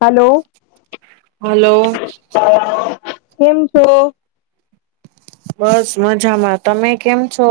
Hello hello કેમ છો. બસ મજામાં તમે કેમ છો.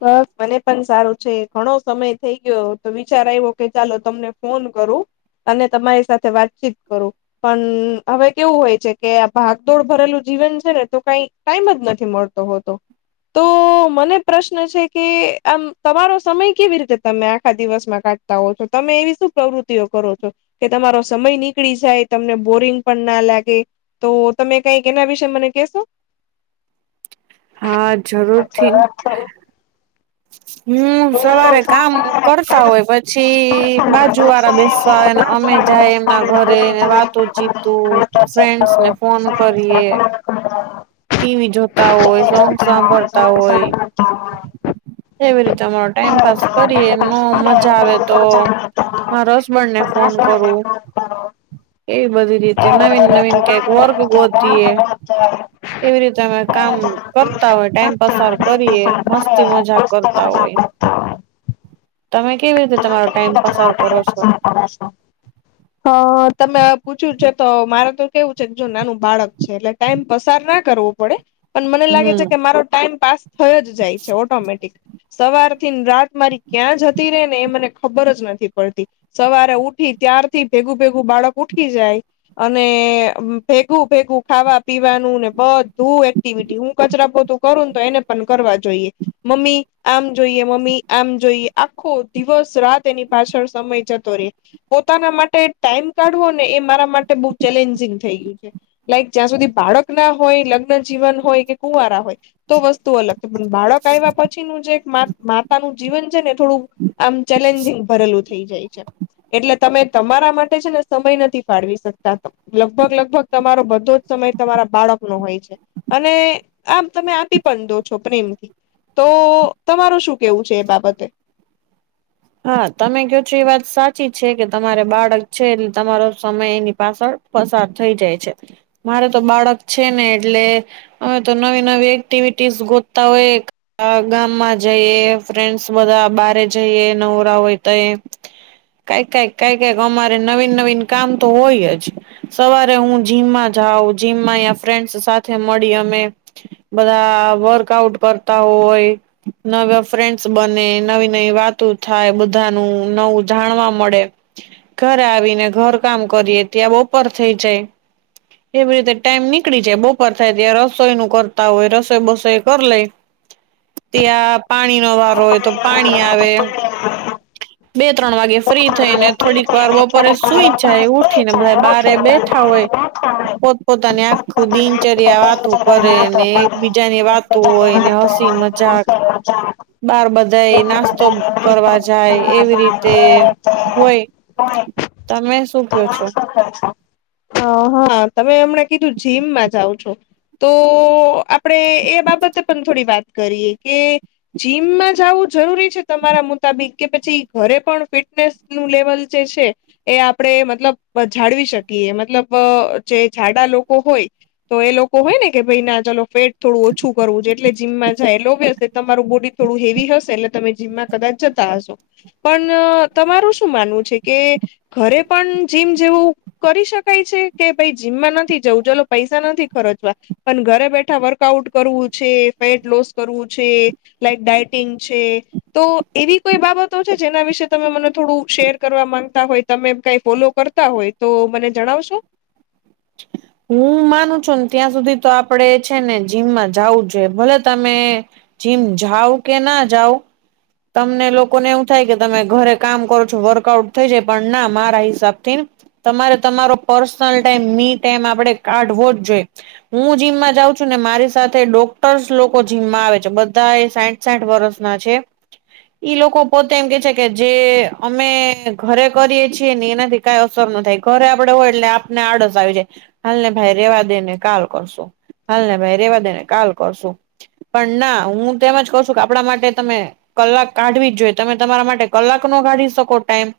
તો બ મને પણ સારું છે ઘણો સમય થઈ ગયો તો વિચાર આવ્યો કે ચાલો તમને ફોન કરું અને તમારી સાથે વાતચીત કરું પણ હવે કેવું હોય છે, કે આ ભાગદોડ ભરેલું જીવન છે ને તો કઈ ટાઈમ જ નથી મળતો હોતો તો મને પ્રશ્ન છે કે આમ તમારો સમય કેવી રીતે તમે આખા દિવસમાં કાઢતા હો છો, તમે એવી શું પ્રવૃત્તિઓ કરો છો કે તમારો સમય નીકળી જાય તમને બોરિંગ પણ ના લાગે. તો તમે કઈક એના વિશે મને કશો હા જરૂર હ હમ સવારે કામ કરતા હોય પછી બાજુ વા બેસવા આવેને અમે જાય એમના ઘરે વાતું ચીતું ફ્રેન્ડ ને ફોન કરીિે હમ ટીવી જોતા હોય સોંગ સાંભળ સ એવી રીતે અરો ટાઈમ પાાસ કરીએ એમનો મજા આવે તો મારા હસબન્ડને ફોન કરું એવી બધી. નવીન નવીન કઈક વર્ગ ગોતી, એ એવી રીતે અમે કામ કરતા હોય, ટાઈમ પસાર કરીએ મસ્ત મજા કરતા હોય. તમે કેવી રીતે તમારો ટાઈમ પસાર કરો છો. હશ હ તમે પૂછ્યું છે તો મારે તો કેવું છે જો નાનું બાળક છે, એટલે ટાઈમ પસાર ના કરવો પડે પણ મને લાગે છે હમ કે મારો ટાઈમ પાસ થયો જ જાય છે, ઓટોમેટિક સવાર થીને રાત મારી ક્યાં જતી ર ને એ મને ખબર જ નથી પડતી સવારે ઉઠી ત્યારથી ભેગું ભેગું બાળક ઉઠી જાય અને ભેગું ભેગું ખાવા પીવાનું ને બધું એક્ટિવિટી હું કચરા પોતું કરુંને તો એને પણ કરવા જોઈએ. મમ્મી આમ જોઈએ મમ્મી આમ જોઈએ આખો દિવસ રાત એની પાછળ સમય જતો રહેે પોતાના માટે ટાઈમ કાઢવો ને એ મારા માટે બહુ ચેલેન્જિંગ થઈ ગયું છે. લાઈક જ્યાં સુધી બાળક ના હોય લગ્ન જીવન હોય કે કુંવારા હોય. તો વસ્તુ અલગ છે, બાળક આવ્યા પછીનું જે એક માતા નું જીવન છેને થોડુ આમ ચેલેન્જિંગ ભરેલું થઈ જાય છે એટલે તમે તમારા માટે છેને, સમય નથી ફાળવી શકતા લગભગ લગભગ તમારો બધો જ સમય તમારા બાળક નો હોય છે, અને આમ તમે આપી પણ દો છો પ્રેમથી તો તમારું શું કેવું છે, એ બાબતે હા તમે કહો છો એ વાત સાચી છે, કે તમારે બાળક છે એટલે તમારો સમય એની પાછળ પસાર થઈ જાય છે, મારે તો બાળક છે ને એટલે અમે તો નવી નવી એક્ટિવિટીસ ગોતા હોય. અહ ગામમાં જઈએ, ફ્રેન્ડ્સ બધા બારે જઈએ નવરા હોય તયે. કાંઈક-કાંઈક, કાંઈક-કાંઈક અમારે નવીન-નવીન કામ તો હોય જ. સવારે હું જીમમાં જાઉં, જીમમાં અહિયાં ફ્રેન્ડસ સાથે મળી અમે. બધા વર્કઆઉટ કરતા હોય નવા ફ્રેન્ડ્સ બને, નવી-નવી વાત તું થાય, બધાનું નવું જાણવા મળે. ઘરે આવીને ઘર કામ કરીએ, ત્યાં બપોર થઇ જાય. એવી રીતે ટાઈમ નીકળી જાય, બપોર થાય ત્યાં રસોઈ નું કરતા હોય, રસોઈ બસોઈ કર લેઈ. [inaudible] ત્યાં પાણી નો વારો હોય તો પાણી આવે. બે-ત્રણ વાગે ફ્રી થઈ ને થોડીક વાર બપોરે સુઈ જાય, ઊઠ ઉઠી ને બધા બારે બેઠા હોય. [inaudible] પોતપોતાની આખું દિનચર્યા વાતું કરેને, એકબીજાની વાતો હોય ને, હસ તી મજાક. [inaudible] બાર બધાય નાસ્તો કરવા જાય, એવી રીતે હોય. તમે શું ક્યો છો? [inaudible] હા, હા. તમે હમણે કીધું જીમમાં જાવ છો તો આપડે એ બાબતે પન થોડી વાત કરીએ કે જીમમાં જાવું જરૂરી છે તમારા મુતાબિક, કે પછી ઘરે પણ ફિટનેસ નું લેવલ જે છે એ આપડે મતલબ જાળવી શકીએ, મતલબ અહ જે જાડા લોકો હોય તો એ લોકો હોય ને કે ભઈ ના ચલો ફેટ થોડું ઓછું કરવું છે, એટલે જીમમાં જાય. [unintelligible] તમારું બોડી થોડું હેવી હશે, એટલે તમે જીમમાં કદાચ જતા હશો. પન તમારું શું માનવું છે કે ઘરે પણ જીમ જેવું કરી શકાય છે કે ભઈ જીમમાં નથી જવું, ચલો પૈસા નથી ખરચવા પન ઘરે બેઠા વર્કઆઉટ કરવું છે, ફેટ લોસ કરવું છે. લાઈક ડાયટિંગ છે તો એવી કોઈ બાબતો છે જેના વિશે તમે મને થોડું શેર કરવા માંગતા હોય? તમેમ એમ કાંઈ ફોલો કરતા હોય તો મને જણાવશો? [inaudible] હું માનું છું ને ત્યાં સુધી તો આપડે છે ને જીમમાં જાવું જોઈએ. ભલે તમે જીમ જાવ કે ના જાઓ તમને લોકોને એવું થાય કે તમે ઘરે કામ કરો છો, વર્કઆઉટ થઈ જાય પણ ના મારા હિસાબ થીન. તમારે તમારો પર્સનલ ટાઈમ મી ટાઈમ આપડે કાઢવો જ જોઈએ. હું જીમમાં જાઉં છું, ને મારી સાથે ડોક્ટર્સ લોકો જીમમાં આવે છે. બધા સાઈઠ સાઈઠ વરસના છે. [inaudible] ઈ લોકો પોતે એમ કે છે કે જે અમે ઘરે કરીએ છીએ ને એનાથી કાંઈ અસર ન થાય. ઘરે આપડે હોય એટલે આપને આળસ આવી જાય. હાલ ને ભાઈ રહેવા દે ને કાલ કરશું, હાલ ને ભાઈ રહેવા દે ને કાલ કરશું. પણ ના, હું તો એમ જ કઉ છું કે આપડા માટે તમે કલાક કાઢવી જ જોઈએ. તમે તમારા માટે કલાક નો કાઢી શકો ટાઈમ?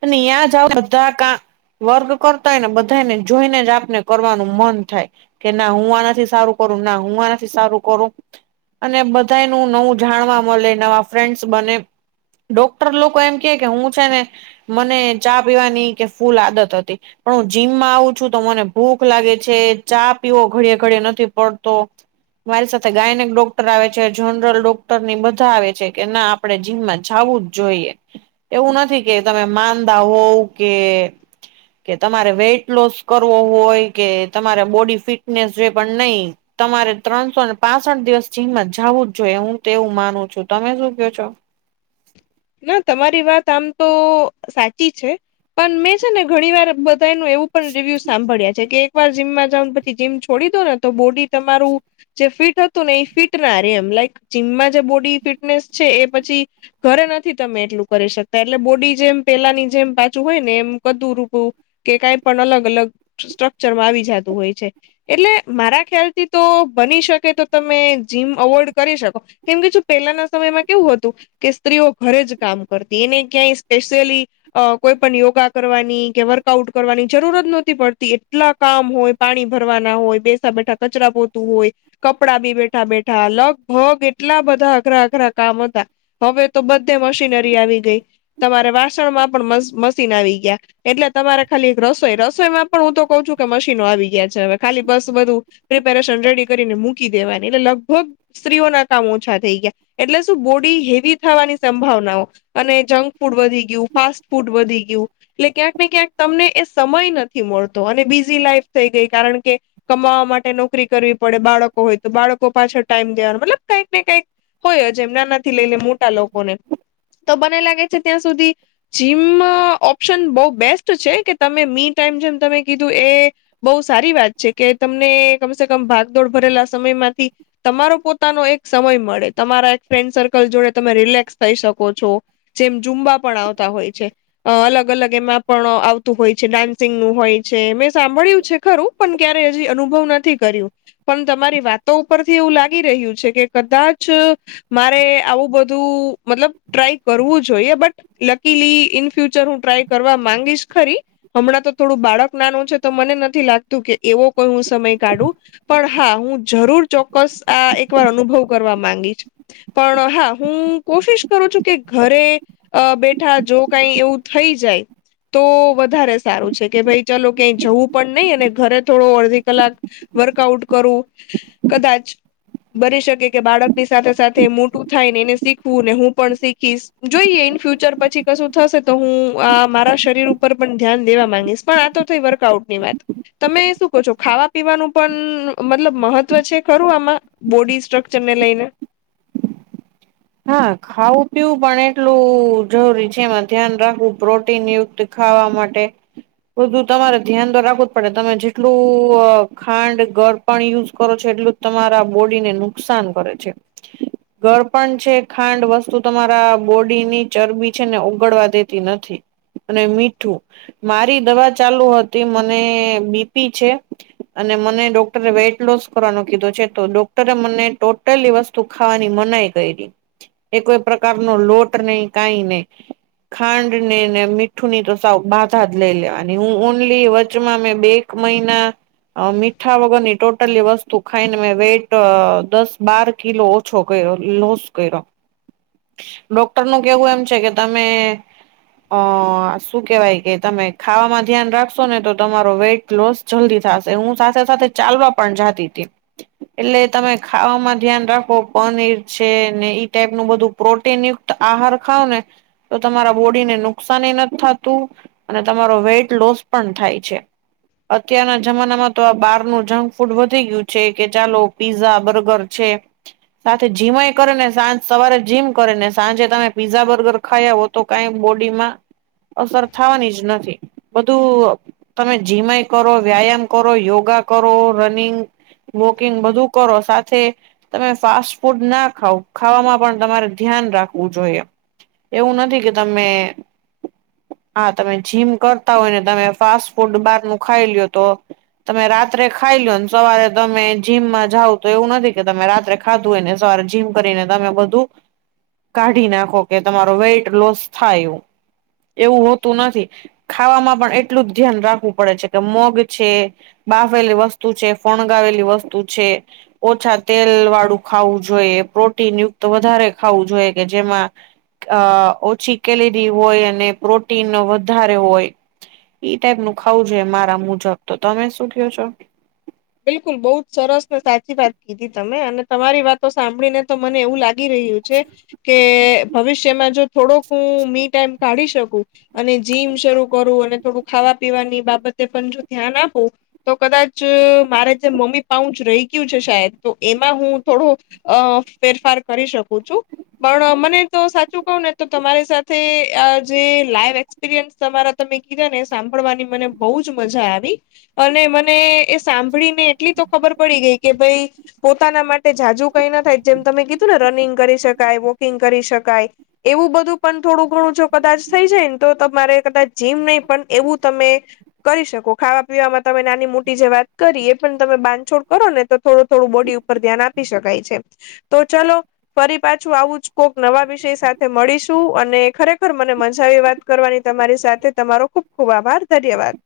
પન ન્યા જાઓ બધા કા વર્ગ કરતા હોય ને બધાને જોઈને જ આપને કરવાનું મન થાય. કે ના હું આના થી સારું કરું, ના હું આનાથી સારું કરું. અને બધાય નું નવું જાણવા મલે, નવા ફ્રેન્ડસ બને, ડોક્ટર લોકો એમ ક્યે કે હું છે ને મને ચા પીવાની ઈ કહે ફૂલ આદત હતી. પણ હું જીમમાં આવું છું તો મને ભૂખ લાગે છે, ચા પીવો ઘડિયે ઘડયે નથી પડતો. મારી સાથે ગાયનક ડોક્ટર આવે છે, જનરલ ડોક ટર ની બધા આવે છે કે ના આપણે જીમમાં જાવું જ જોઈએ. એવું નથી કે તમે માંદા હોવ કે કે તમારે વેઇટ લોસ કરવો હોય, કે તમારે બોડી ફિટનેસ જે પણ નહી તમારે ત્રણસોને પાસઠ દિવસ જીમમાં જવું જ જોઈએ હું તોવું માનું છું. તમે શું ક્યો છો? ના તમારી વાત આમ તો સાચી છે, પણ મેં છે ને ઘણી વાર બ ધાએનું એવું પણ રિવ્યુ સાંભળ્યા છે કે એકવાર જીમમાં જાવ ને પછી જીમ છોડી દો ને તો બોડી તમારું જે ફીટ હતું ને એ ફીટ ના રે એમ લાઈક જીમમાં જે બોડી ફિટનેસ છે એ પછી ઘરે ન થી તમે એટલું કરી શકતા, એટલે બોડી જેમ પેલાની જેમ પાછું હોય ને એમ કદું રૂપું કે કાઈ પણ અલગ અલગ સ્ટ્રકચર માં આવી જાતું હોય છે. એટલે મારા ખ્યાલથી તો બની શકે તો તમે જીમ અવોઈડ કરી શકો કેમ કે જો પેહલાના સમયમાં કેવું હતું કે સ્ત્રીઓ ઘરે જ કામ કરતી એને ક્યાંય સ્પેશિયલી અ કોઈ પણ યોગા કરવાની કે વર્કઆઉટ કરવાની જરૂરત નહતી પડતી એટલા કામ હોય પાણી ભરવાના હોય, બેસા બેઠા કચરા પોતું હોય. કપડા બી બેઠા બેઠા, લગભગ એટલા બધા અઘરા અઘરા કામ હતા, હવે તો બધે મશીનરી આવી ગઈ, તમારે વાસણમાં પણ મસ મશીન આવી ગ્યા. એટલે તમારે ખાલી એક રસોઈ, રસોઈમાં પણ હું તો કઉ છું કે મશીનો આવી ગ્યા છે હવે, ખાલી બસ બધું પ્રિપેરેશન રેડી કરીને મૂકી દેવાની. એટલે લગભગ સ્ત્રીઓ ના કામ ઓછા થઈ ગ્યા, એટલે શું બોડી હેવી થાવાની સંભાવનાઓ અને જંક ફૂડ વધી ગ્યું, ફાસ્ટ ફૂડ વધી ગ્યું. એટલે ક્યાંક ને ક્યાંક તમને એ સમય નથી મળતો અને બીઝી લાઈફ થઈ ગઈ કારણ કે કમાવા માટે નોકરી કરવી પડે, બાળકો હોય તો બાળકો પાછડ ટાઈમ દેવાનો, મતલબ કઈક ને કઈક હોય અજ એમ નાનાથી લઈને મોટા લોકોને. તો બને લાગે છે ત્યાં સુધી જીમ ઓપ્શન બહુ બેસ્ટ છે કે તમે મી ટાઈમ જેમ તમે કીધું એ બહુ સારી વાત છે કે તમને કમસે કમ ભાગદોડ ભરેલા સમયમાંથી તમારો પોતાનો એક સમય મળે, તમારા એક ફ્રેન્ડ સર્કલ જોડે તમે રિલેક્સ થઈ શકો છો. જેમ જુમ્બા પણ આવતા હોય છે. અ અલગ અલગ એમાં પણ આવતું હોય છે ડાન્સિંગ નું હોય છે, મેં સાંભળ્યું છે ખરું પણ ક્યારેય હજી અનુભવ નથી કર્યું. પણ તમારી વાતો ઉપરથી એવું લાગી રહ્યું છે કે કદાચ, મારે આવું બ ધું મતલબ ટ્રાય કરવું જોઈએ બટ લકીલી ઇન ફ્યુચર હું ટ્રાય કરવા માંગીશ ખરી. હમણાં તો થોડું બાળક નાનું છે, તો મને નથી લાગતું કે એવો કોઈ હું સમય કાઢું. પણ હા હું જરૂર ચોક્કસ આ એકવાર અનુભવ કરવા માંગીશ. પણ હા હું કોશિશ કરું છું કે ઘરે અ બેઠા જો કાઈ એવું થઈ જાય તો વધારે સારું છે, કે ભાઈ ચાલૉ ક્યાંય જવું પણ નહી અને ઘરે થોડો અડધી કલાક વર્કઆઉટ કરું, કદાચ. બની શકે કે બાળક ની સાથે સાથે મોટું થાય ની એને શીખવું ને હું પણ શીખીશ, જોઈએ ઈન ફ્યુચર પછી કશું થશે તો હું અ મારા શરીર ઉ ઉપર‌ પણ ધ્યાન દેવા માંગીશ પણ આ તો થઈ વર્કઆઉટ ની વાત. તમે શું કહો છો ખાવા પીવાનું પણ મતલબ મહત્વ છે ખરું આમાં? બોડી સ્ટ્રક્ચર ને લઈને, હા ખાવું પીવું પણ એટલું જરૂરી છે એમાં ધ્યાન રાખવું પ્રોટીન યુક્ત ખાવા માટે બધું તમારે ધ્યાન તો રાખવું જ પડે તમે જેટલું અ ખાંડ ગર પણ યુઝ કરો છો એટલું તમારા બોડીને નુકસાન કરે છે, ઘર પણ છે ખાંડ વસ્તુ તમારા બોડી ની ચરબી છે ને ઓગળવા દેતી નથી અને મીઠું મારી દવા ચાલુ હતી મને બીપી છે. અને મને ડોક્ટરે વેઇટ લોસ કરવાનો કીધો છે તો ડોક્ટરે મને ટોટલી વસ્તુ તું ખાવાની મનાઈ કરી એ કોઈ પ્રકાર નો લોટ નહી કાઈ નને ખાંડ ને ને મીઠું ની તો સાવ બાધા જ લઈ લેવાની હું ઓનલી વચમાં મેં બે એક મહિના અ મીઠા વગરની ટોટલી વસ્તુ ખાઈને વેટ દસ બાર કે લો છોકે લો સુકે રહ. ડોક્ટર નું કેવું એમ છે, કે તમે અ શું કેવાય કે તમે ખાવામાં ધ્યાન રાખશો ને તો તમારો વેઇટ લોસ જલ્દી થશે હું સાથે સાથે ચાલવા પણ જાતી હતી. એટલે તમે ખાવામાં ધ્યાન રાખો પનીર છે. ઈ ટાઈપ નું બધું પ્રોટીન યુક્ત આહાર ખાાવ ને તો તમારા બોડી ને નુકસાન નથી થતુ. અને તમારો વેઇટ લોસ પણ થાય છે. અત્યારના જમાનામાં તો આ બાર નું જંક ફૂડ વધી ગયું છે, કે ચાલો પીઝા બર્ગર છે, સાથે જીવાય. કરેને સાંજ સવારે જીમ કરે ને સાંજે તમે પીઝા બર્ગર ખાયા હો, તો કઈ બોડી મા અસર થવાની જ નથી બધુ તમે જીમય કરો વ્યાયામ કરો યોગા કરો રનિંગ વોકિંગ બધું કરો સાથે તમે ફાસ્ટ ફૂડ ના ખ ખાવામાં પણ તમારે ધ્યાન રાખવું જોઈએ. એવું નથી કે તમે હા તમે જીમ કરતા હોય ને તમે ફાસ્ટ ફૂડ બહાર ન ખાઈ લો્યો તો તમે રાત્રે ખાઈ લોને સવારે તમે જીમમાં જાવ તો એવું નથી કે તમે રાત્રે ખાધું હોયને, સવારે જીમ કરીને તમે બધું કાઢી નાખો કે તમારો વેઇટ લોસ થાય એ એવું હોતું નથી ખાવામાં પણ એટલું જ ધ્યાન રાખવું પડે છે કે મોગ છે. બાફવેલી વસ્તુ છે ફણગાવેલી વસ્તુ છે. ઓછા તેલ વાળું ખાવું જોઈએ. પ્રોટીન યુક્ત વધારે ખાવું જોઈએ કે જેમાં અ ઓછી કેલેરી હોય અને પ્રોટીન વધારે હોય. ઈ ટાઈપ નું ખાવું જોઈએ મારા મુજબ તો તમે શું કો છો. બિલકુલ બઉુ જ સરસ ને સાચી વાત કીધી તમે અને તમારી વાતો સાંભળી ને તો મને એવું લાગ રહ્યું છે કે ભવિષ્યમાં જો થોડોક હું મી ટાઈમ કાઢી શકું અને જીમ શરૂ કરું અને થોડું ખાવા પીવાની બાબતે પણ જો ધ્યાન આપુ તો કદાચ મારે જે મમ્મી પાઉ જ રહી ગયું છે, શદ તો એમાં હું થોડો અ ફેરફાર કરી શકું છુ. પણ મને તો સાચું કવ ને તો તમારી સાથે જે લાઈવ એ તમારા તમે કીધા ને સાંભળવાની મને બહુ જ મજા આવી અને મને સાંભળી ને એટલી તો ખબર પડી ગઈ કે ભાઈ પોતાના માટે જાજુ કઈ ના થાય જેમ તમે કીધું ને રનિંગ કરી શકાય વોકિંગ કરી શકાય એવું બધું પણ થોડું ઘણું જો કદાચ થઈ જાય ને તો તમારે કદાચ જીમ નહીિ પણ એવું તમે કરી શકો ખાવા પીવામાં તમે નાની મોટી જે વાત કરી એ પણ તમે બાંધછોડ કરો ને તો થોડું થોડું બોડી ઉપર ધ્યાન આપી શકાય છે. તો ચાલો ફરી પાછું આવું જ કોક નવા વિષય સાથે મળીશું અને ખરેખર મને મજા એ વાત કરવાની તમારી સાથે તમારો ખુબ ખુબ આભાર ધન્યવાદ